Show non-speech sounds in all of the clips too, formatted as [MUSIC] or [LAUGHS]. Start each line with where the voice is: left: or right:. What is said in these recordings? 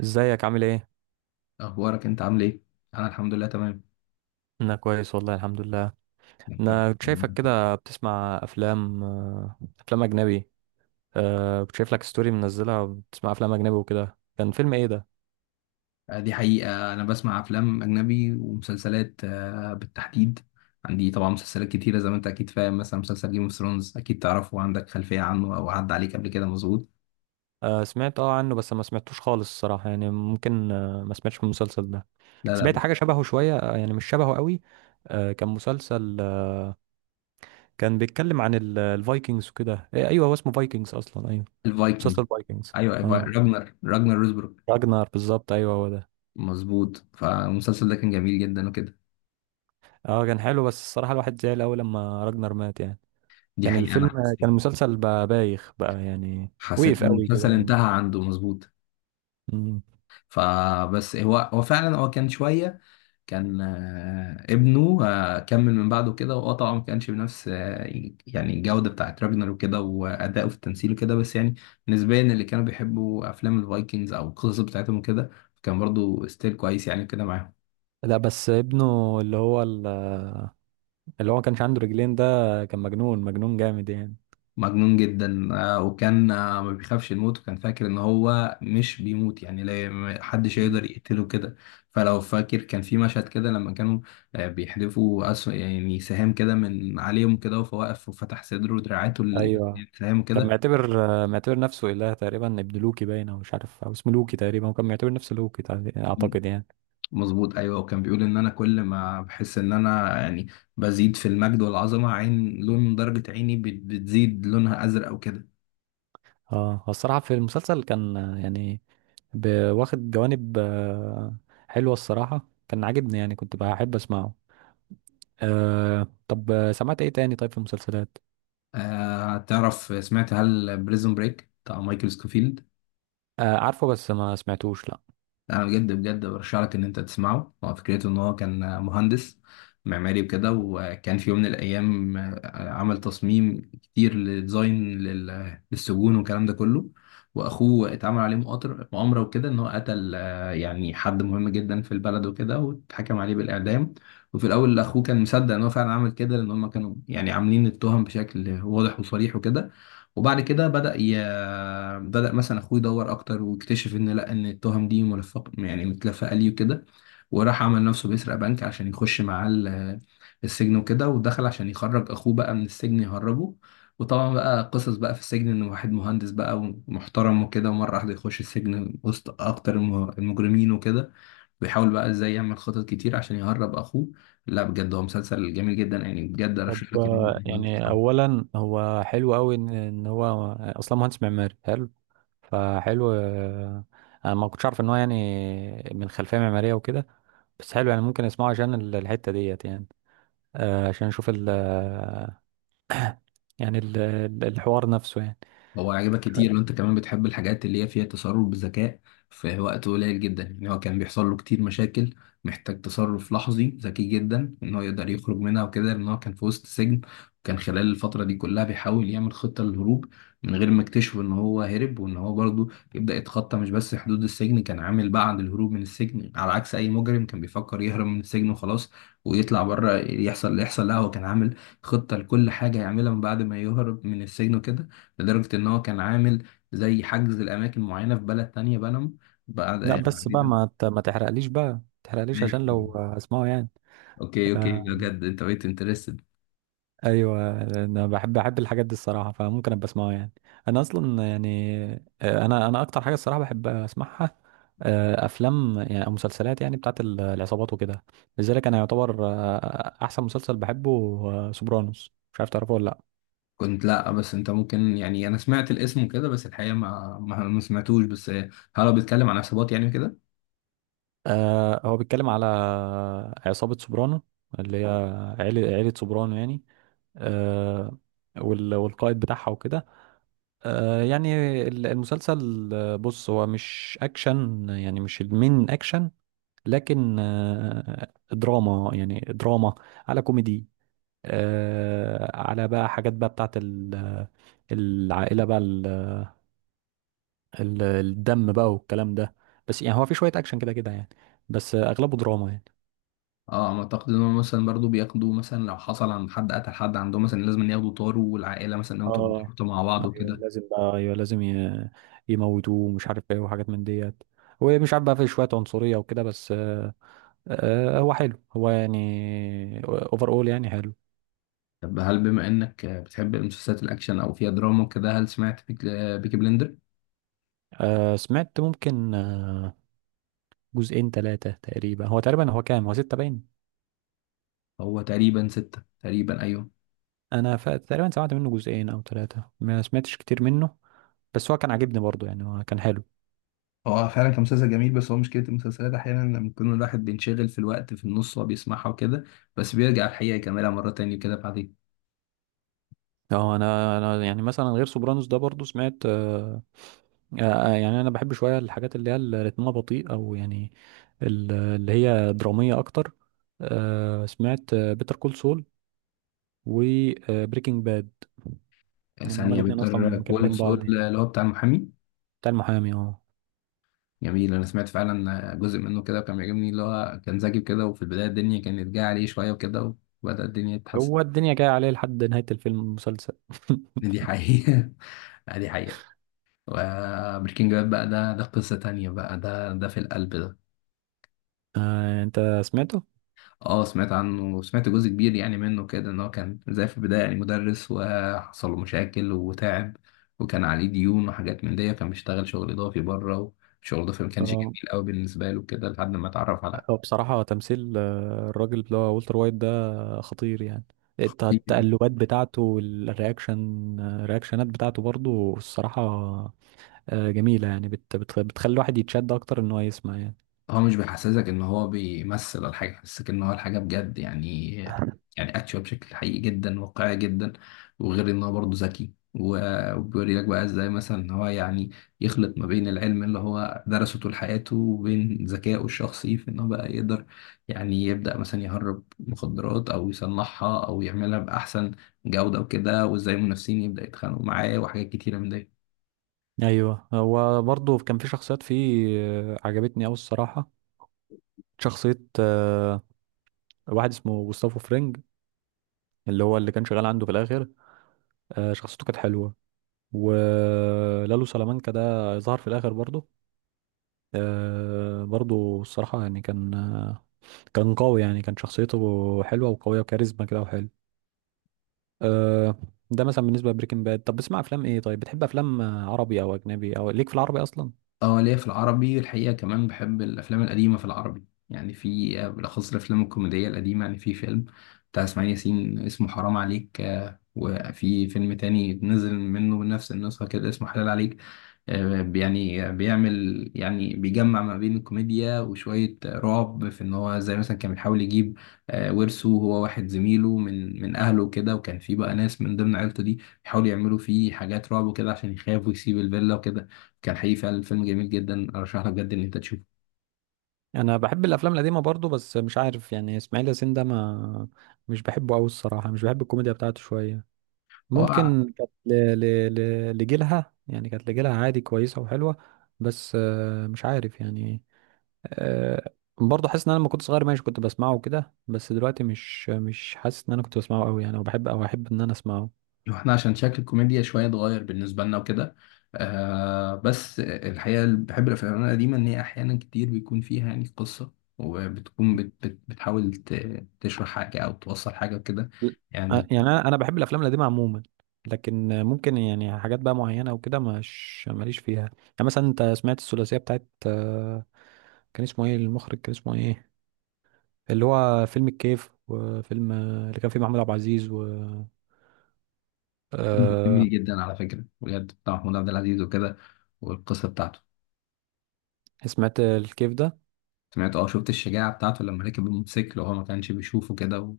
right: ازيك عامل ايه؟
left: اخبارك انت عامل ايه؟ انا الحمد لله تمام.
right: انا كويس والله الحمد لله. انا كنت شايفك كده بتسمع افلام افلام اجنبي. أه كنت شايف لك ستوري منزلها بتسمع افلام اجنبي وكده، كان فيلم ايه ده؟
left: دي حقيقة انا بسمع افلام اجنبي ومسلسلات، بالتحديد. عندي طبعا مسلسلات كتيرة زي ما انت اكيد فاهم، مثلا مسلسل جيم اوف ثرونز اكيد تعرفه وعندك خلفية عنه او عدى عليك قبل كده، مظبوط.
right: أه سمعت اه عنه بس ما سمعتوش خالص الصراحة، يعني ممكن أه ما سمعتش من المسلسل ده.
left: لا
right: سمعت
left: لا.
right: حاجة شبهه شوية، يعني مش شبهه قوي. أه كان مسلسل كان بيتكلم عن الفايكنجز وكده، إيه، ايوه هو اسمه فايكنجز اصلا، ايوه
left: الفايكنج.
right: مسلسل فايكنجز.
left: ايوه
right: اه
left: راجنر، روزبروك.
right: راجنر بالظبط، ايوه هو ده.
left: مظبوط، فالمسلسل ده كان جميل جدا وكده.
right: اه كان حلو بس الصراحة الواحد زعل أوي لما راجنر مات يعني.
left: دي
right: كان
left: حقيقة
right: الفيلم،
left: انا
right: كان
left: حسيت،
right: المسلسل بقى بايخ بقى يعني،
left: حسيت
right: وقف
left: ان
right: أوي كده
left: المسلسل
right: يعني.
left: انتهى عنده مظبوط.
right: مم.
left: فبس هو فعلا هو كان شوية، كان، ابنه كمل من بعده كده، واه طبعا ما كانش بنفس، يعني الجودة بتاعت راجنر وكده وأداؤه في التمثيل وكده، بس يعني نسبيا اللي كانوا بيحبوا أفلام الفايكنجز أو القصص بتاعتهم وكده كان برضو ستيل كويس يعني كده معاهم.
right: لا بس ابنه اللي هو ما كانش عنده رجلين ده، كان مجنون، مجنون جامد يعني.
left: مجنون جدا، وكان، ما بيخافش يموت وكان فاكر ان هو مش بيموت يعني، لا ما حدش
right: مم.
left: يقدر يقتله كده. فلو فاكر كان في مشهد كده لما كانوا، بيحدفوا أسو يعني سهام كده من عليهم كده، وهو واقف وفتح صدره ودراعاته
right: ايوه
left: السهام
right: كان
left: كده.
right: معتبر، معتبر نفسه إله تقريبا، ابن لوكي باين او مش عارف، او اسمه لوكي تقريبا، وكان معتبر نفسه لوكي اعتقد يعني.
left: مظبوط ايوه، وكان بيقول ان انا كل ما بحس ان انا يعني بزيد في المجد والعظمه، عين لون درجه عيني بتزيد لونها ازرق وكده.
right: اه هو الصراحة في المسلسل كان، يعني واخد جوانب حلوة الصراحة، كان عاجبني يعني كنت بحب اسمعه. أه طب سمعت ايه تاني طيب في المسلسلات؟
left: آه تعرف، سمعت هل بريزون بريك بتاع مايكل سكوفيلد؟
right: أه عارفه بس ما سمعتوش لا.
left: انا بجد برشح لك ان انت تسمعه. هو فكرته ان هو كان مهندس معماري وكده، وكان في يوم من الايام عمل تصميم كتير لديزاين للسجون والكلام ده كله، واخوه اتعمل عليه مؤامره وكده ان هو قتل، يعني حد مهم جدا في البلد وكده، واتحكم عليه بالاعدام. وفي الاول اخوه كان مصدق ان هو فعلا عمل كده، لان هم كانوا يعني عاملين التهم بشكل واضح وصريح وكده. وبعد كده بدأ مثلا اخوه يدور اكتر واكتشف ان لا، ان التهم دي ملفق يعني متلفقه ليه وكده. وراح عمل نفسه بيسرق بنك عشان يخش معاه السجن وكده، ودخل عشان يخرج اخوه بقى من السجن، يهربه. وطبعا بقى قصص بقى في السجن، ان واحد مهندس بقى ومحترم وكده ومره واحده يخش السجن وسط اكتر المجرمين وكده، بيحاول بقى ازاي يعمل خطط كتير عشان يهرب اخوه. لا بجد هو مسلسل جميل جدا، يعني بجد
right: طب
left: ارشح لك إن أنت
right: يعني
left: تتفرج.
right: اولا هو حلو قوي ان إن هو اصلا مهندس معماري حلو، فحلو انا ما كنتش عارف ان هو يعني من خلفيه معماريه وكده. بس حلو يعني ممكن اسمعه عشان الحته ديت يعني. أه عشان اشوف ال يعني الحوار نفسه يعني.
left: هو عجبك كتير ان انت كمان بتحب الحاجات اللي هي فيها تصرف بذكاء في وقت قليل جدا، يعني هو كان بيحصل له كتير مشاكل محتاج تصرف لحظي ذكي جدا ان هو يقدر يخرج منها وكده، لان هو كان في وسط سجن. وكان خلال الفترة دي كلها بيحاول يعمل خطة للهروب من غير ما اكتشف ان هو هرب، وان هو برضه يبدأ يتخطى مش بس حدود السجن، كان عامل بعد الهروب من السجن على عكس اي مجرم كان بيفكر يهرب من السجن وخلاص ويطلع بره يحصل اللي يحصل، لا هو كان عامل خطة لكل حاجة يعملها من بعد ما يهرب من السجن وكده، لدرجة إن هو كان عامل زي حجز الأماكن معينة في بلد تانية، بنما، بعد
right: لا
left: يعني
right: بس بقى
left: ده.
right: ما تحرقليش بقى، ما تحرقليش
left: ماشي،
right: عشان لو هسمعه يعني.
left: أوكي أوكي،
right: آه،
left: بجد أنت بقيت انترستد.
right: ايوه انا بحب الحاجات دي الصراحه، فممكن ابقى اسمعها يعني. انا اصلا يعني، انا اكتر حاجه الصراحه بحب اسمعها، افلام يعني او مسلسلات يعني بتاعت العصابات وكده. لذلك انا يعتبر احسن مسلسل بحبه، سوبرانوس، مش عارف تعرفه ولا لا.
left: كنت لأ، بس أنت ممكن يعني أنا سمعت الاسم وكده، بس الحقيقة ما سمعتوش، بس هل هو بيتكلم عن عصابات يعني كده؟
right: هو بيتكلم على عصابه سوبرانو، اللي هي عيله، عيله سوبرانو يعني، آه، والقائد بتاعها وكده. يعني المسلسل بص هو مش اكشن يعني، مش المين اكشن، لكن دراما يعني، دراما على كوميدي، على بقى حاجات بقى بتاعت العائلة بقى، الدم بقى والكلام ده. بس يعني هو في شوية اكشن كده كده يعني، بس اغلبه دراما يعني.
left: اه ما اعتقد ان هم مثلا برضو بياخدوا، مثلا لو حصل عند حد قتل حد عندهم مثلا لازم ياخدوا طاروا والعائله مثلا لو
right: اه
left: تربطوا مع بعض
right: ايوه
left: وكده.
right: لازم بقى، ايوه لازم يموتوه ومش عارف ايه وحاجات من ديت، ومش عارف بقى في شوية عنصرية وكده، بس هو حلو، هو يعني اوفر اول يعني حلو.
left: طب هل بما انك بتحب المسلسلات الاكشن او فيها دراما وكده، هل سمعت بيكي بلندر؟
right: سمعت ممكن جزئين ثلاثة تقريبا، هو تقريبا هو كام، هو ستة باين.
left: هو تقريبا ستة تقريبا ايوه.
right: انا ف... تقريبا سمعت منه جزئين او ثلاثة، ما سمعتش كتير منه، بس هو كان عاجبني برضه يعني، هو كان حلو.
left: هو فعلا كان مسلسل جميل، بس هو مشكلة المسلسلات أحيانا لما يكون الواحد بينشغل في الوقت في النص وهو بيسمعها وكده، بس بيرجع الحقيقة يكملها مرة تانية كده بعد
right: اه انا يعني مثلا غير سوبرانوس ده برضه سمعت، يعني انا بحب شويه الحاجات اللي هي اللي رتمها بطيء او يعني اللي هي دراميه اكتر. سمعت بيتر كول سول وبريكنج باد، يعني هما
left: ثانية.
right: الاتنين اصلا
left: بيضطر كول
right: مكملين
left: سول
right: بعض يعني،
left: اللي هو بتاع المحامي.
right: بتاع المحامي اه.
left: جميل، أنا سمعت فعلا جزء منه كده وكان بيعجبني، اللي هو كان ذكي كده، وفي البداية الدنيا كانت جاية عليه شوية وكده، وبدأ الدنيا تتحسن.
right: هو الدنيا جايه عليه لحد نهايه الفيلم المسلسل. [LAUGHS]
left: دي حقيقة. [LAUGHS] دي حقيقة. وبريكنج باد بقى، ده قصة تانية بقى، ده في القلب ده.
right: آه انت سمعته.
left: اه سمعت عنه وسمعت جزء كبير يعني منه كده، ان هو كان زي في البداية يعني مدرس وحصل له مشاكل وتعب، وكان عليه ديون وحاجات من دي، كان بيشتغل شغل اضافي بره، وشغل اضافي ما كانش
right: اه
left: جميل قوي بالنسبة له كده لحد ما اتعرف
right: هو بصراحه تمثيل الراجل اللي هو والتر وايت ده خطير يعني.
left: على.
right: التقلبات بتاعته والرياكشن، الرياكشنات بتاعته برضو الصراحه جميله يعني، بت بت بتخلي الواحد يتشد اكتر ان هو يسمع يعني.
left: هو مش بيحسسك ان هو بيمثل الحاجه، بيحسسك ان هو الحاجه بجد يعني، يعني اكشوال بشكل حقيقي جدا واقعي جدا. وغير ان هو برضه ذكي وبيوري لك بقى ازاي مثلا ان هو يعني يخلط ما بين العلم اللي هو درسه طول حياته وبين ذكائه الشخصي، في ان هو بقى يقدر يعني يبدا مثلا يهرب مخدرات او يصنعها او يعملها باحسن جوده وكده، وازاي المنافسين يبدا يتخانقوا معاه وحاجات كتيره من دي.
right: ايوه هو برضو كان في شخصيات فيه عجبتني اوي الصراحه. شخصيه واحد اسمه جوستافو فرينج، اللي كان شغال عنده في الاخر، شخصيته كانت حلوه. ولالو سلامانكا ده ظهر في الاخر برضه، برضه الصراحه يعني كان كان قوي يعني، كان شخصيته حلوه وقويه وكاريزما كده وحلو. آه، ده مثلا بالنسبه لبريكنج باد. طب بتسمع افلام ايه؟ طيب بتحب افلام عربي او اجنبي، او ليك في العربي اصلا؟
left: اه ليا في العربي الحقيقة، كمان بحب الأفلام القديمة في العربي، يعني في، بالأخص الأفلام الكوميدية القديمة، يعني في فيلم بتاع إسماعيل ياسين اسمه حرام عليك، وفي فيلم تاني نزل منه بنفس النسخة كده اسمه حلال عليك. يعني بيعمل، يعني بيجمع ما بين الكوميديا وشوية رعب، في إن هو زي مثلا كان بيحاول يجيب، ورثه هو واحد زميله من أهله وكده، وكان في بقى ناس من ضمن عيلته دي بيحاولوا يعملوا فيه حاجات رعب وكده عشان يخاف ويسيب الفيلا وكده. كان حقيقي فعلا فيلم جميل جدا، ارشح لك بجد ان انت تشوفه.
right: انا بحب الافلام القديمه برضه، بس مش عارف يعني اسماعيل ياسين ده ما، مش بحبه قوي الصراحه، مش بحب الكوميديا بتاعته شويه.
left: هو
right: ممكن كانت لجيلها يعني كانت لجيلها عادي كويسة وحلوة، بس مش عارف يعني. آه، برضه حاسس ان انا لما كنت صغير ماشي كنت بسمعه وكده، بس دلوقتي مش حاسس ان انا كنت بسمعه قوي يعني وبحب او احب ان انا اسمعه.
left: احنا عشان شكل الكوميديا شويه اتغير بالنسبه لنا وكده. آه، بس الحقيقه اللي بحب الافلام القديمه ان هي احيانا كتير بيكون فيها يعني قصه، وبتكون بت بتحاول تشرح حاجه او توصل حاجه وكده
right: ل-
left: يعني.
right: يعني انا بحب الافلام القديمة عموما، لكن ممكن يعني حاجات بقى معينة وكده مش ماليش فيها يعني. مثلا انت سمعت الثلاثية بتاعت كان اسمه ايه المخرج، كان اسمه ايه، اللي هو فيلم الكيف وفيلم اللي كان فيه محمود عبد العزيز؟ أه
left: جميل جدا على فكره، بجد بتاع محمود عبد العزيز وكده، والقصه بتاعته.
right: سمعت الكيف ده.
left: سمعت، اه شفت الشجاعه بتاعته لما ركب الموتوسيكل وهو ما كانش بيشوفه كده.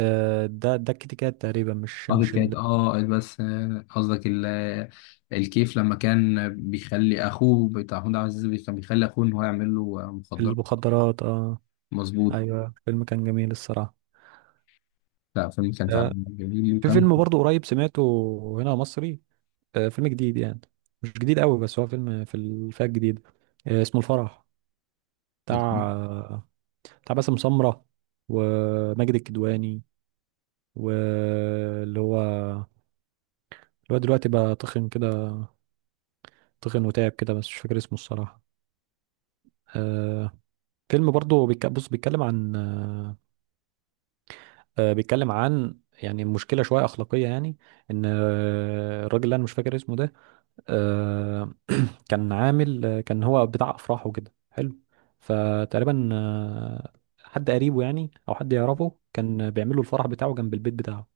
right: أه ده ده الكتكات تقريبا، مش
left: اه كيت
right: مش
left: كات،
right: ال-،
left: اه بس، قصدك الكيف، لما كان بيخلي اخوه بتاع محمود عبد العزيز كان بيخلي اخوه ان هو يعمل له، مخدرات.
right: المخدرات اه.
left: مظبوط.
right: ايوه فيلم كان جميل الصراحه.
left: لا فيلم كان فعلا
right: أه
left: جميل
right: في
left: وكان.
right: فيلم برضو قريب سمعته، هنا مصري، أه فيلم جديد يعني، مش جديد قوي بس هو فيلم في الفئه الجديده. أه اسمه الفرح، بتاع، بتاع باسم سمره وماجد الكدواني، واللي هو اللي هو دلوقتي بقى تخن كده، تخن وتعب كده، بس مش فاكر اسمه الصراحه. أه فيلم برضه بص بيتكلم عن بيتكلم عن يعني مشكلة شوية أخلاقية يعني، إن الراجل اللي أنا مش فاكر اسمه ده آه، كان عامل كان هو بتاع أفراح وكده، حلو. فتقريبا حد قريبه يعني، أو حد يعرفه، كان بيعمل له الفرح بتاعه جنب البيت بتاعه،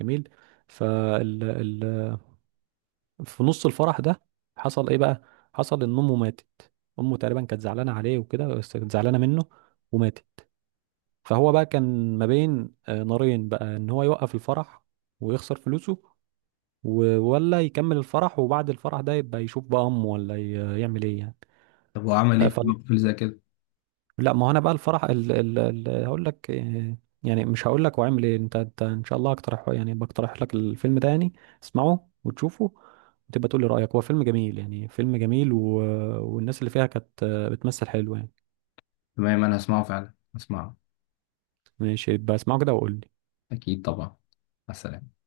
right: جميل. فال ال... في نص الفرح ده حصل إيه بقى؟ حصل إن أمه ماتت. أمه تقريبا كانت زعلانة عليه وكده، بس كانت زعلانة منه، وماتت. فهو بقى كان ما بين نارين بقى، ان هو يوقف الفرح ويخسر فلوسه، ولا يكمل الفرح وبعد الفرح ده يبقى يشوف بقى امه، ولا يعمل ايه يعني.
left: طب هو عمل ايه
right: آه،
left: في
right: ف...
left: فيلم زي كده؟
right: لا ما هو انا بقى الفرح هقول لك يعني مش هقول لك، واعمل ايه انت، انت ان شاء الله اقترح يعني، بقترح لك الفيلم ده يعني، اسمعه وتشوفه وتبقى تقول لي رايك. هو فيلم جميل يعني، فيلم جميل، و... والناس اللي فيها كانت بتمثل حلو يعني.
left: تمام انا هسمعه، فعلا هسمعه.
right: ماشي يبقى اسمعه كده وقول لي.
left: اكيد طبعا، مع السلامه.